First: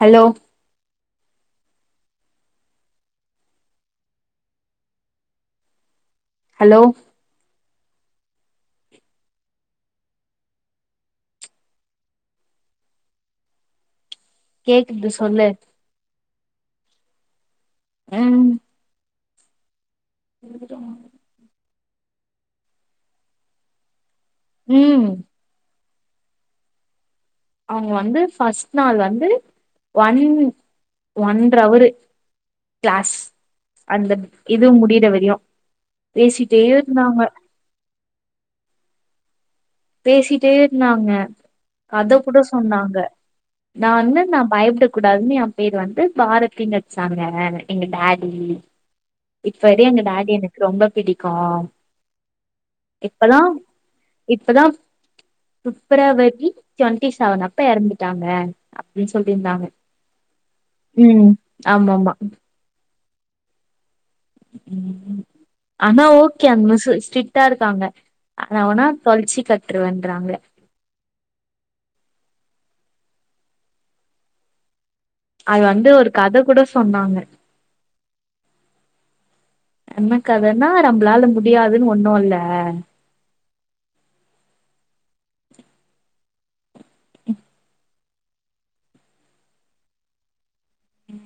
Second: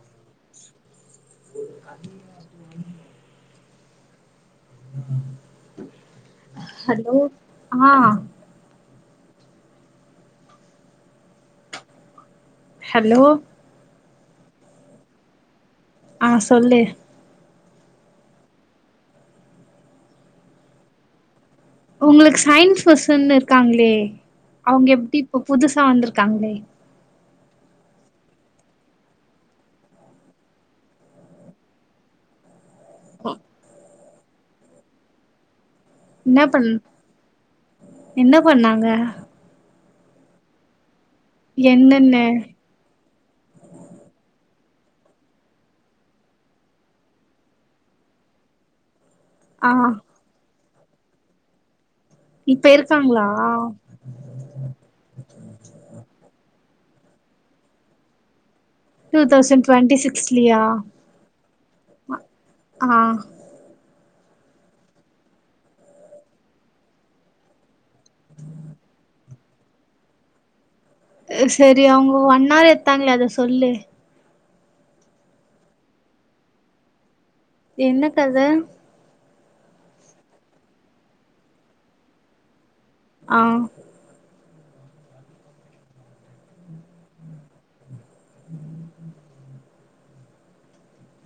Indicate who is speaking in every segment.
Speaker 1: hello
Speaker 2: [inaudible] hello ஆ hello
Speaker 1: கேக்குது சொல்லு
Speaker 2: ஆ சொல்லு
Speaker 1: அம் [inaudible]
Speaker 2: உங்ளுக்கு சயின்ஸ் பர்சன்னு இருக்காங்களே அவங்க
Speaker 1: ம்
Speaker 2: எப்டி இப்ப புதுசா வந்துருக்காங்ளே
Speaker 1: அவங்க வந்து ஃபஸ்ட் நாள் வந்து ஒன் ஒன்றவரு க்ளாஸ் அந்த இது முடிற வரையு
Speaker 2: என்ன
Speaker 1: பேசிட்டே
Speaker 2: பண்
Speaker 1: இருந்தாங்க
Speaker 2: என்ன பண்ணாங்க
Speaker 1: பேசிட்டே இருந்தாங்க
Speaker 2: என்னென்ன
Speaker 1: கத கூட சொன்னாங்க நா வந்து நா பயப்பட கூடாதுன்னு ஏ பேர் வந்து பாரதினு வச்சாங்க எங்க டாடி
Speaker 2: ஆ
Speaker 1: இப்படி எங்க டாடிய எனக்கு ரொம்ப பிடிக்கு
Speaker 2: இப்ப இருக்காங்ளா
Speaker 1: ப்பதா ஃபிப்ரவரி டுவெண்ட்டி செவன் அப்ப எறந்துட்டாங்க அப்டின்
Speaker 2: டூ
Speaker 1: சொல்லிருந்தாங்க
Speaker 2: தௌசண்ட் டுவெண்ட்டி சிக்ஸ்லயா
Speaker 1: ம் ஆமா ஆமா
Speaker 2: ஆ
Speaker 1: ஆனா ஓகே அந்த மிஸ்ஸு ஸ்டிட்டா இருக்காங்க ஆனவுனா தொலச்சி கட்ருவேன்றாங்க
Speaker 2: அ சரி அவ்ங்க ஒன் ஹர் எடுத்தாங்களே அத சொல்லு
Speaker 1: அது வந்து ஒரு கத கூட சொன்னாங்க
Speaker 2: என்ன கத
Speaker 1: என்ன கதன்னா நம்ளால முடியாதுன்னு ஒன்னு இல்ல
Speaker 2: ஆ
Speaker 1: ம்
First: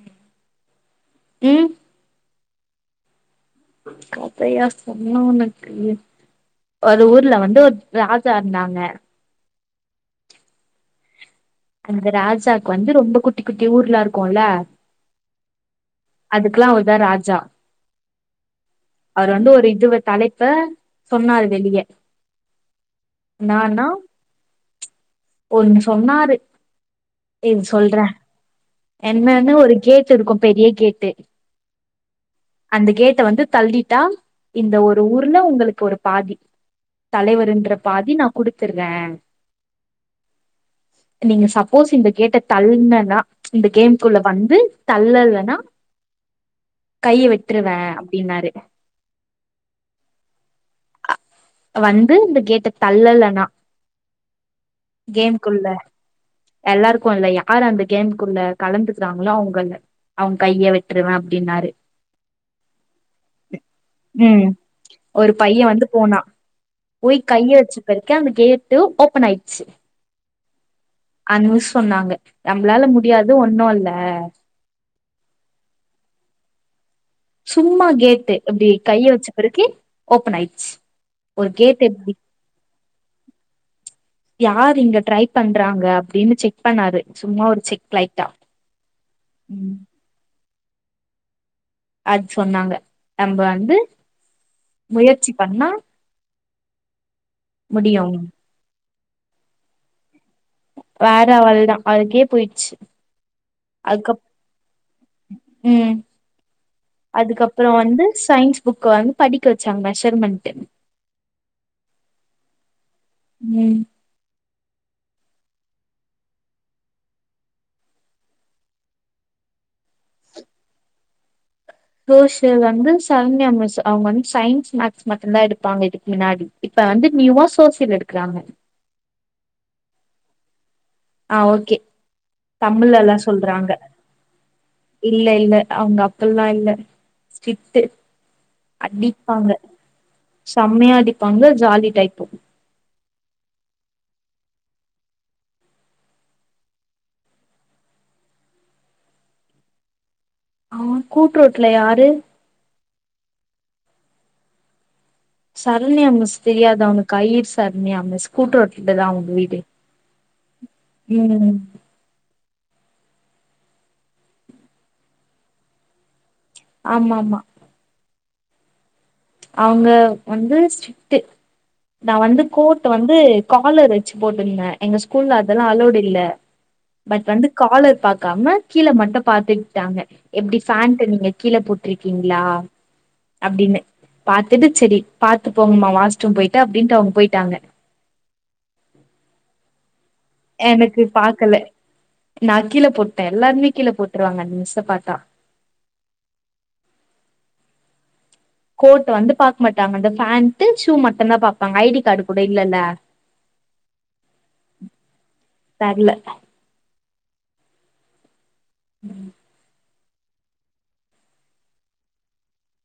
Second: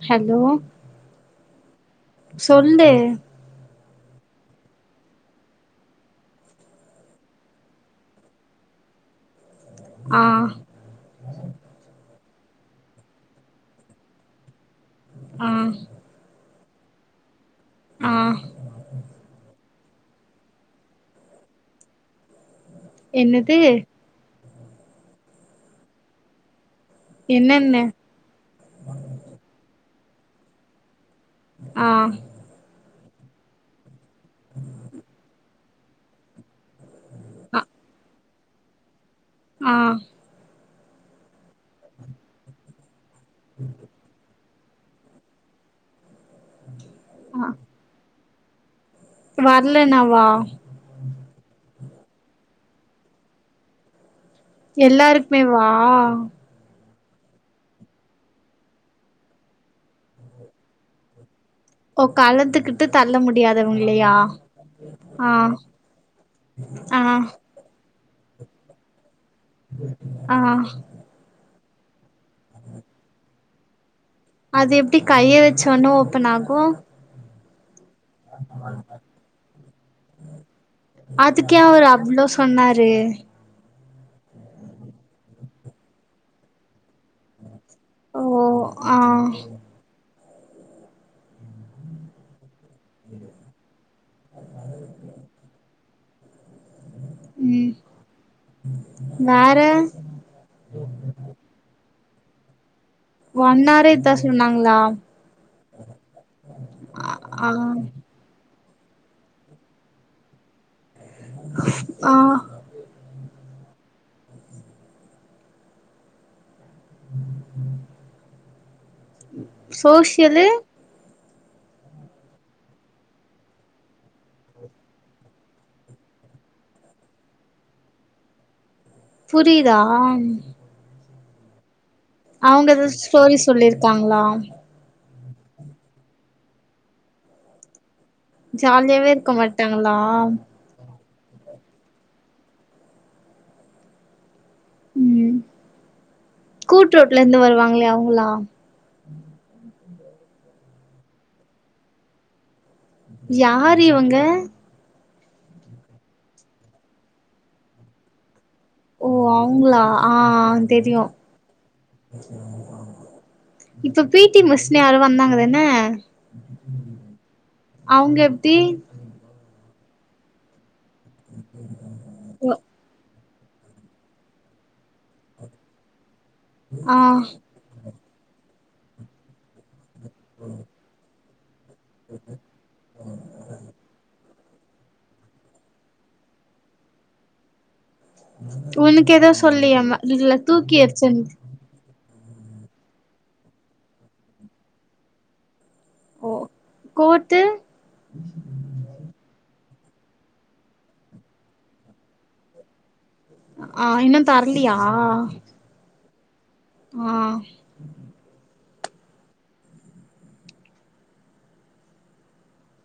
Speaker 2: ஹலோ
Speaker 1: ம்
Speaker 2: சொல்லு
Speaker 1: கதையா சொன்ன உனக்கு ஒரு ஊர்ல வந்து ஒரு ராஜா இருந்தாங்க
Speaker 2: ஆ
Speaker 1: அந்த ராஜாக்கு வந்து ரொம்ப குட்டி குட்டி ஊர்லா இருக்குல்ல
Speaker 2: ஆ
Speaker 1: அதுக்லா அவர்தா ராஜா
Speaker 2: ஆ
Speaker 1: அவர் வந்டு ஒரு இதுவ தலைப்ப சொன்னாரு வெளியே
Speaker 2: என்னது
Speaker 1: என்னானா ஒன்னு சொன்னாரு இன்
Speaker 2: என்னென்ன
Speaker 1: சொல்ற என்னன்னு ஒரு கேட்டு இருக்கு பெரிய கேட்டு
Speaker 2: ஆ
Speaker 1: அந்த கேட்ட வந்து தள்ளிட்டா இந்த ஒரு ஊர்ல உங்களுக்கு ஒரு பாதி
Speaker 2: ஆ
Speaker 1: தலைவர்ன்ற பாதி நா குடுத்துர்றே
Speaker 2: ஆ
Speaker 1: நீங்க சப்போஸ் இந்த கேட்ட தள்னன்னா இந்த கேம் குள்ள வந்து தள்ளலனா கைய வெட்ருவே அப்டின்னாரு
Speaker 2: வர்லனவா
Speaker 1: வந்து இந்த கேட்ட தள்ளலனா
Speaker 2: எல்லாருக்குமே வா
Speaker 1: கேம்குள்ள எல்லாருக்கு இல்ல யார் அந்த கேம்குள்ள கலந்துக்குறாங்களோ அவுங்கள்ள அவன் கைய வெட்டுருவ அப்டின்னாரு
Speaker 2: ஓ கலத்துகிட்டு தள்ள முடியாதவங்கல்லையா
Speaker 1: ம் ஒரு பையன் வந்து போனா
Speaker 2: ஆ
Speaker 1: அங்க இருக்க அந்த கேட்டு ஓப்பன் ஆயிட்
Speaker 2: ஆ
Speaker 1: அனு சொன்னாங்க நம்மளால முடியாது ஒண்ணு இல்ல
Speaker 2: அது எப்டி கைய வச்சோனே ஓபன் ஆகு
Speaker 1: சும்மா கேட்டு அப்படி கைய வச்ச பிறகு ஓபன் ஆயிடுச்சு ஒரு
Speaker 2: அதுக்குயா
Speaker 1: கேட்
Speaker 2: அவரு
Speaker 1: எப்டி
Speaker 2: அவ்ளோ சொன்னாரு
Speaker 1: யார் இங்க ட்ரை பண்றாங்க அப்டின்னு செக் பண்ணாரு சும்மா ஒரு செக்
Speaker 2: ஓ
Speaker 1: லைட்டா
Speaker 2: ஆ
Speaker 1: ம் அது சொன்னாங்க நம்ப வந்து முயற்சி பண்ணா முடியும்
Speaker 2: நாற
Speaker 1: வேற அவள்தா அவுளுக்கே போயிடுச்சு
Speaker 2: ஒன் ஹார் இதா
Speaker 1: அதுக்கப்
Speaker 2: சொன்னாங்களா
Speaker 1: ம்
Speaker 2: ஆ
Speaker 1: அதுக்கப்புறோ வந்து சயின்ஸ் புக்க வந்து படிக்க வச்சாங்க மெஷர்மெண்ட்டு
Speaker 2: ஆ
Speaker 1: ம்
Speaker 2: சோஷியல்லு
Speaker 1: சோஷியல் வந்து சன்தியா மிஸ்சு அவுங்க வந்து சயின்ஸ் மேக்ஸ் மட்டும்தா எடுப்பாங்க இதுக்கு மின்னாடி இப்ப வந்து நியூவா சோஷியல் எடுக்கறாங்க
Speaker 2: புரிதா
Speaker 1: ஆ ஓகே
Speaker 2: அவுங்க
Speaker 1: தமிழ்
Speaker 2: எதாச்சு
Speaker 1: எல்லா
Speaker 2: ஸ்டோரி
Speaker 1: சொல்றாங்க
Speaker 2: சொல்லியிருக்காங்களா
Speaker 1: இல்ல இல்ல அவுங்க அப்பல்லா இல்ல ஸ்டிட்டு
Speaker 2: ஜாலியாவே இருக்க மாட்டாங்களா
Speaker 1: செம்மையா அடிப்பாங்க ஜாலி டைப்பு
Speaker 2: ம் கூட்ரோட்ல இருந்து வருவாங்களே அவுங்களா
Speaker 1: ஆமா கூட்டுரோட்ல யாரு
Speaker 2: யார் இவங்க
Speaker 1: சரணியா மிஸ் தெரியாதா உனக்கு ஐயிர் சரணியா மிஸ் கூட்ரோட்
Speaker 2: ஓ அவுங்களா ஆ ஆ தெரியு
Speaker 1: ம்
Speaker 2: இப்ப பி டி மிஸ்னு யாரோ வந்தாங்கதன
Speaker 1: ஆமா ஆமா
Speaker 2: அவுங்க எப்டி
Speaker 1: அவுங்க வந்து ஸ்டிட்டு நா வந்து கோர்ட்டு வந்து காலர் வச்சு போட்டிருந்த எங்க ஸ்கூல்ல அதெல்லா அலோடு இல்ல
Speaker 2: ஆ
Speaker 1: பட் வந்து காலர் பாக்காம கீழ மட்டும் பாத்துக்கிட்டாங்க எப்டி ஃபேண்ட்டு நீங்க கீழ போட் ட்ருக்கீங்களா அப்டின்னு பாத்துட்டு சரி பாத்து போங்கம்மா வாஸ்ரூம் போயிட்டு அப்டின்ட்டு அவுங்க போயிட்டாங்க
Speaker 2: உனக்கு எது சொல்லியா ம இல்ல தூக்கி
Speaker 1: எனக்கு
Speaker 2: எறிச்சன்
Speaker 1: பாக்கல நா கீழ போட்டே எல்லாருமே கீழ போட்ருவாங்க அந்த மிஷ்ஸ பாத்தா
Speaker 2: ஓ கோட்டு
Speaker 1: கோட்டு வந்து பாக்க மாட்டாங்க அந்த பேண்ட் ஷூ மட்டுதா பாப்பாங்க ஐடி கார்டு கூட இல்லல்ல
Speaker 2: ஆ இன்னு தர்லியா
Speaker 1: தர்ல
Speaker 2: ஆ
Speaker 1: ம்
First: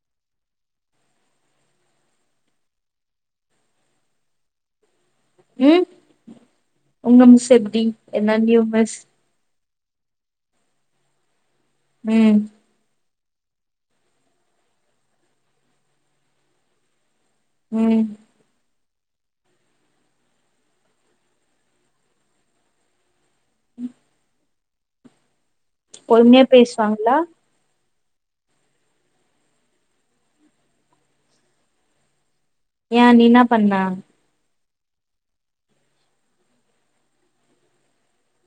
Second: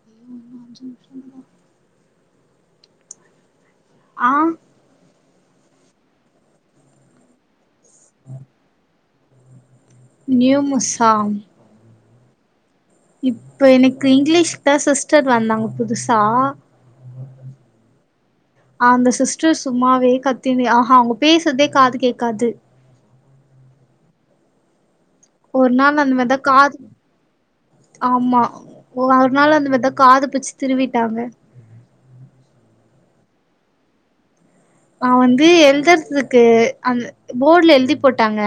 Speaker 2: ஆ இன்னு அஞ்சு நிம்ஷோதா ஆ
Speaker 1: ம் உங்க மிஸ் எப்புடி என்ன நியூ மிஸ்
Speaker 2: நியூ மிஸ்சா
Speaker 1: ம்
Speaker 2: இப்போ எனக்கு இங்கிலீஷதா சிஸ்டர் வந்தாங்க புதுசா
Speaker 1: ம்
Speaker 2: அந்த சிஸ்டர் சும்மாவே கத்தினு ஆஹா அவங்க பேசுறதே காது கேக்காது
Speaker 1: ம்
Speaker 2: ஒரு நாள் அந்த மாரிதா காது
Speaker 1: பேசுவாங்களா
Speaker 2: ஆமா ஓ அ ஒரு நாளு அந்த மாரிதா காது புச்சு திருவீட்டாங்க
Speaker 1: ஏ நீ என்ன பண்ண
Speaker 2: நா வந்து எழ்தற்துக்கு அந்த போட்ல எழுதி போட்டாங்க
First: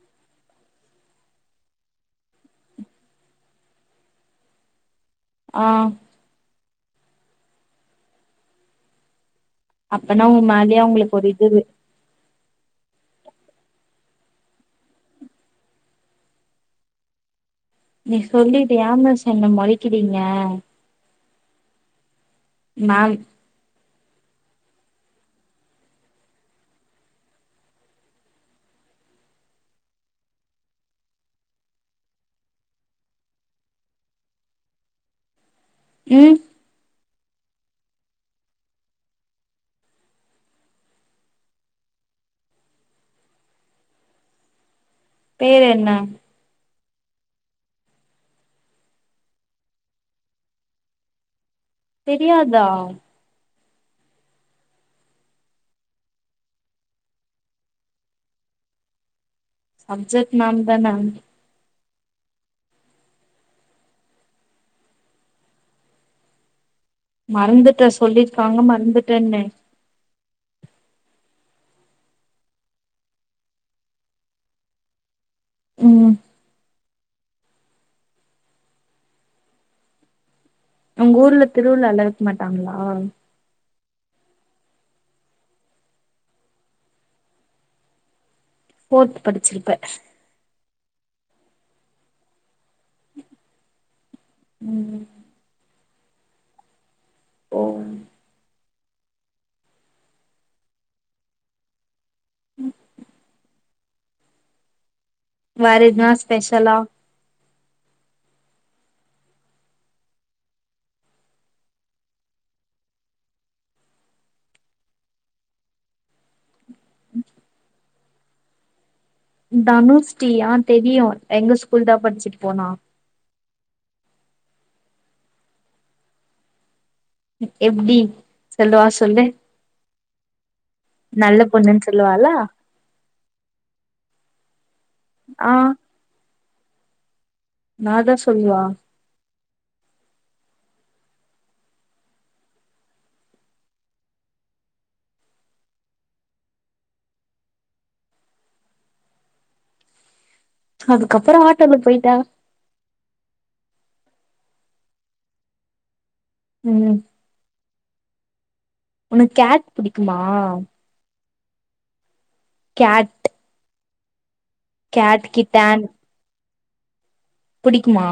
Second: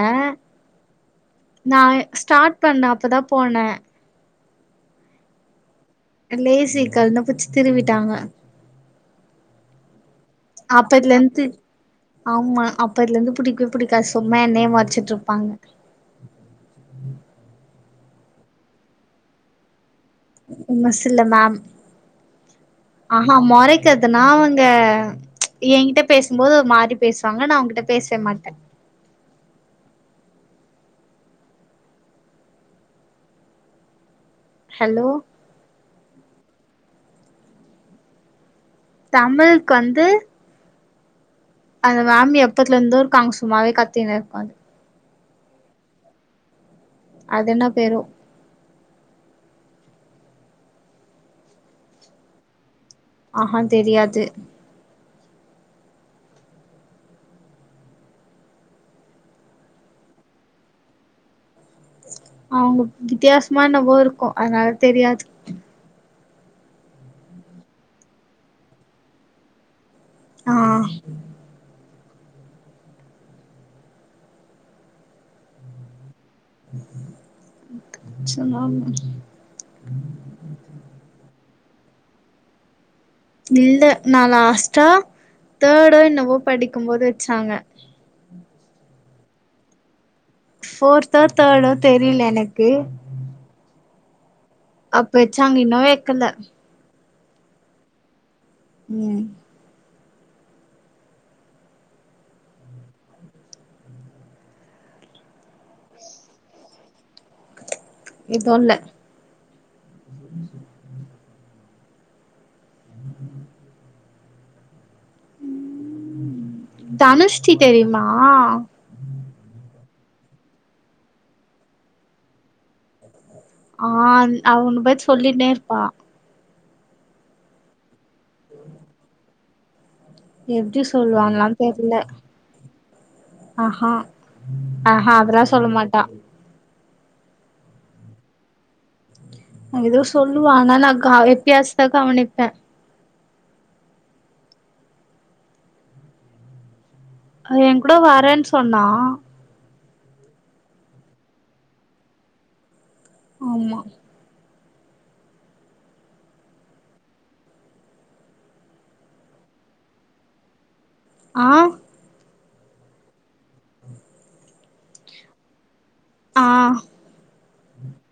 Speaker 2: நா ஸ்டாட் பண்ண அப்போதா போன
Speaker 1: ஆ
Speaker 2: லேசிக்கல்னு புச்சு திருவீட்டாங்க
Speaker 1: அப்பனா உ மேலயே அவங்களுக்கு ஒரு
Speaker 2: அப்பதுலருந்து
Speaker 1: இது
Speaker 2: ஆமா அப்பத்துலருந்து புடிக்கவே பிடிக்காத் சும்மா எண்ணயே மொறச்சுட்ருப்பாங்க
Speaker 1: நீ சொல்லிடு ஏ மிஸ் என்ன மொறைக்கிறீங்க
Speaker 2: மிஸ்ல்ல மேம்
Speaker 1: மேம்
Speaker 2: ஆஹா மொறைக்கற்துனா அவுங்க எகிட்ட பேசும்போது ஒருமாரி பேசுவாங்க நா அவங்கிட்ட பேச மாட்டே ஹலோ
Speaker 1: ம்
Speaker 2: தமிழ்க்கு வந்து அந்த மேம் எப்பத்துல இருந்தோ இருக்காங்க சும்மாவே கத்தினு இருப்பாங்க
Speaker 1: பேர் என்ன
Speaker 2: அது என்ன பேரோ
Speaker 1: தெரியாதா
Speaker 2: ஆஹா தெரியாது
Speaker 1: சப்ஜெக்ட் மேம்தான
Speaker 2: அவுங்க வித்யாசமா என்னவோ இருக்கு அதனால தெரியாது
Speaker 1: மறந்துட்டே சொல்லியிருக்காங்க மறந்துட்டேனு
Speaker 2: ஆ
Speaker 1: ம்
Speaker 2: சொன்னாங்க
Speaker 1: உங்க ஊர்ல திருவிழாலா வெக்க மாட்டாங்ளா
Speaker 2: இல்ல நா லாஸ்ட்டா தேர்டோ என்வோ படிக்கும்போது வெச்சாங்க
Speaker 1: ஃபோர்த்து படிச்சிருப்ப
Speaker 2: ஃபோர்த்தோ தேடோ தெரியல எனக்கு
Speaker 1: ம்
Speaker 2: அப்ப வெச்சாங்க இன்னு வெக்கல
Speaker 1: ஓ
Speaker 2: ம்
Speaker 1: ம் வேற எதுனா ஸ்பெஷலா
Speaker 2: எதுல்ல தனுஷ்ஸ்ரீ தெரியுமா
Speaker 1: தனுஷ்ஸ்ரீயா தெரியு எங்க ஸ்கூல் தா படிச்சுட்டு போனா
Speaker 2: ஆ அவ உன் பத்தி சொல்லிட்டே இருப்பா
Speaker 1: எப்டி சொல்லுவா சொல்லு
Speaker 2: எப்டி
Speaker 1: நல்ல
Speaker 2: சொல்லுவால்லா
Speaker 1: பொண்ணுன்னு
Speaker 2: தெர்ல
Speaker 1: சொல்லுவாளா
Speaker 2: ஆஹா ஆஹா அதெல்லா
Speaker 1: ஆ
Speaker 2: சொல்ல மாட்டா
Speaker 1: ஆ தா சொல்வா
Speaker 2: எதுவோ சொல்லுவா ஆனா நா கா வித்தியாச கவனிப்பே அவ என் கூட வரேன்னு சொன்னா
Speaker 1: அதுக்கப்புற ஆட்டோல போய்ட்டா
Speaker 2: ஆமா
Speaker 1: ம் உனக்கு கேட் புடிக்குமா
Speaker 2: ஆ
Speaker 1: கேட் கேட் கிட்டான்
Speaker 2: ஆ
Speaker 1: புடிக்குமா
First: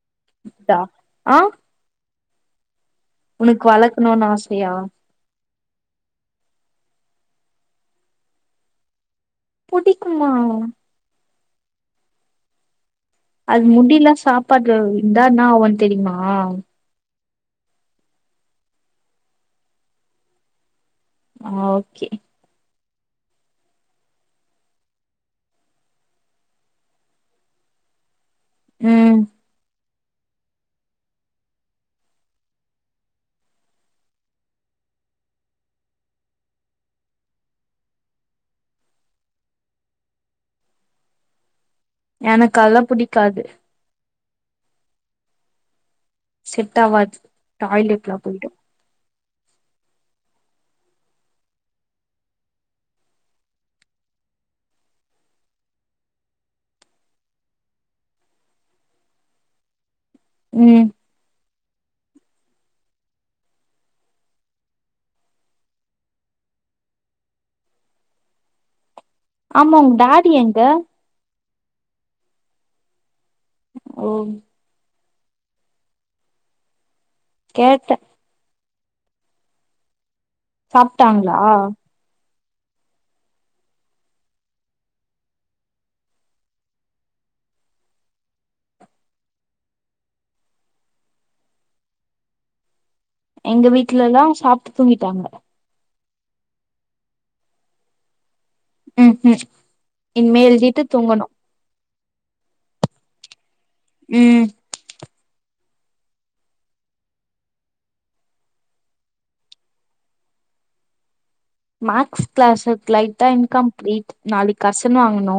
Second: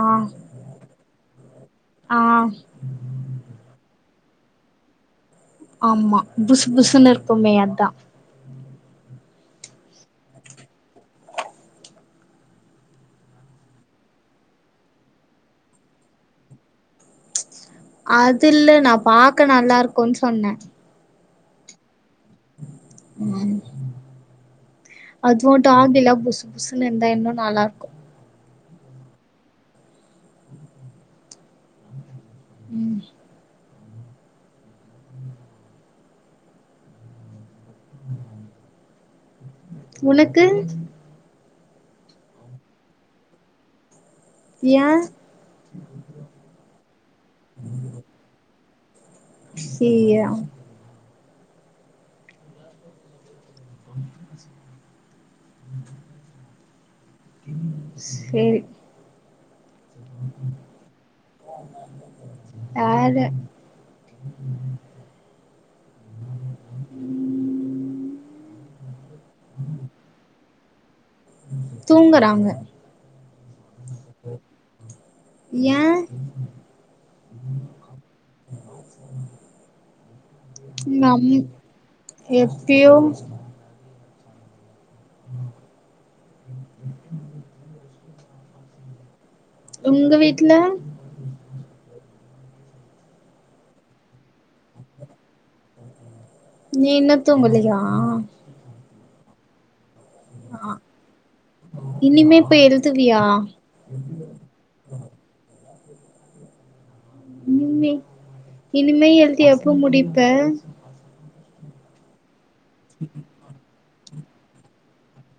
Speaker 2: ஆ
Speaker 1: டா ஆ
Speaker 2: ஆ
Speaker 1: உனக்கு வளக்கணுனு ஆசையா
Speaker 2: ஆமா புஸ் புஸ்னு இருக்குமே அதா
Speaker 1: புடிக்குமா அது முடில்லா சாப்பாட்ல விழுந்தா என்னாவு தெரிமா
Speaker 2: அது இல்ல நா பாக்க நல்லா இருக்கும்னு சொன்னே
Speaker 1: ஆ ஓகே
Speaker 2: அதுவு டாக் இல்ல புஸ் புஸ்ன்னு இருந்தா இன்னு நல்லா இருக்கு
Speaker 1: ம்
Speaker 2: ம் உனக்கு
Speaker 1: எனக்கு அதுல்லா புடிக்காது
Speaker 2: ஏ
Speaker 1: செட் ஆவாது டாய்லெட்லா போய்டு
Speaker 2: சீய [unintelligible] சேரி
Speaker 1: ம்
Speaker 2: யாரு
Speaker 1: ஆமா உங் டாடி எங்க
Speaker 2: தூங்கறாங்க
Speaker 1: ஓ
Speaker 2: யே
Speaker 1: கேட்டே
Speaker 2: ம் அம்
Speaker 1: சாப்ட்டாங்களா
Speaker 2: எப்பியோ உங்க வீட்ல
Speaker 1: எங்க வீட்லெல்லா சாப்ட்டு தூங்கிட்டாங்க
Speaker 2: நீ இன்னு தூங்கலியா
Speaker 1: ம் ம் இன்மே
Speaker 2: ஆ
Speaker 1: எழுதிட்டு தூங்கணு
Speaker 2: இனிமே போய் எழ்துவியா
Speaker 1: ம்
Speaker 2: இனிமே இனிமே எழுதி எப்போ முடிப்ப
Speaker 1: மேக்ஸ் க்ளாஸ்வர்க் லைட்டா இன்கம்ப்ளீட் நாளைக் கர்ஷன் வாங்கனு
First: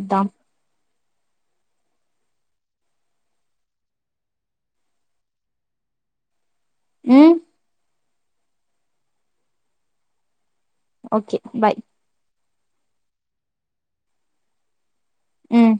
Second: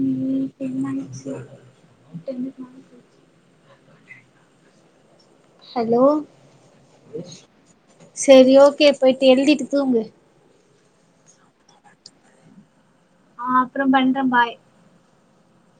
Speaker 1: அத்தா
Speaker 2: ம் டென் ஆயிடுச்சு டென்னுக்கு மேல போ ஹலோ
Speaker 1: ம்
Speaker 2: செரி ஓகே போய்ட்டு எழுதிட்டு தூங்கு
Speaker 1: ஓகே பாய்
Speaker 2: ஆ அப்றோம் பண்ற பாய்
Speaker 1: ம்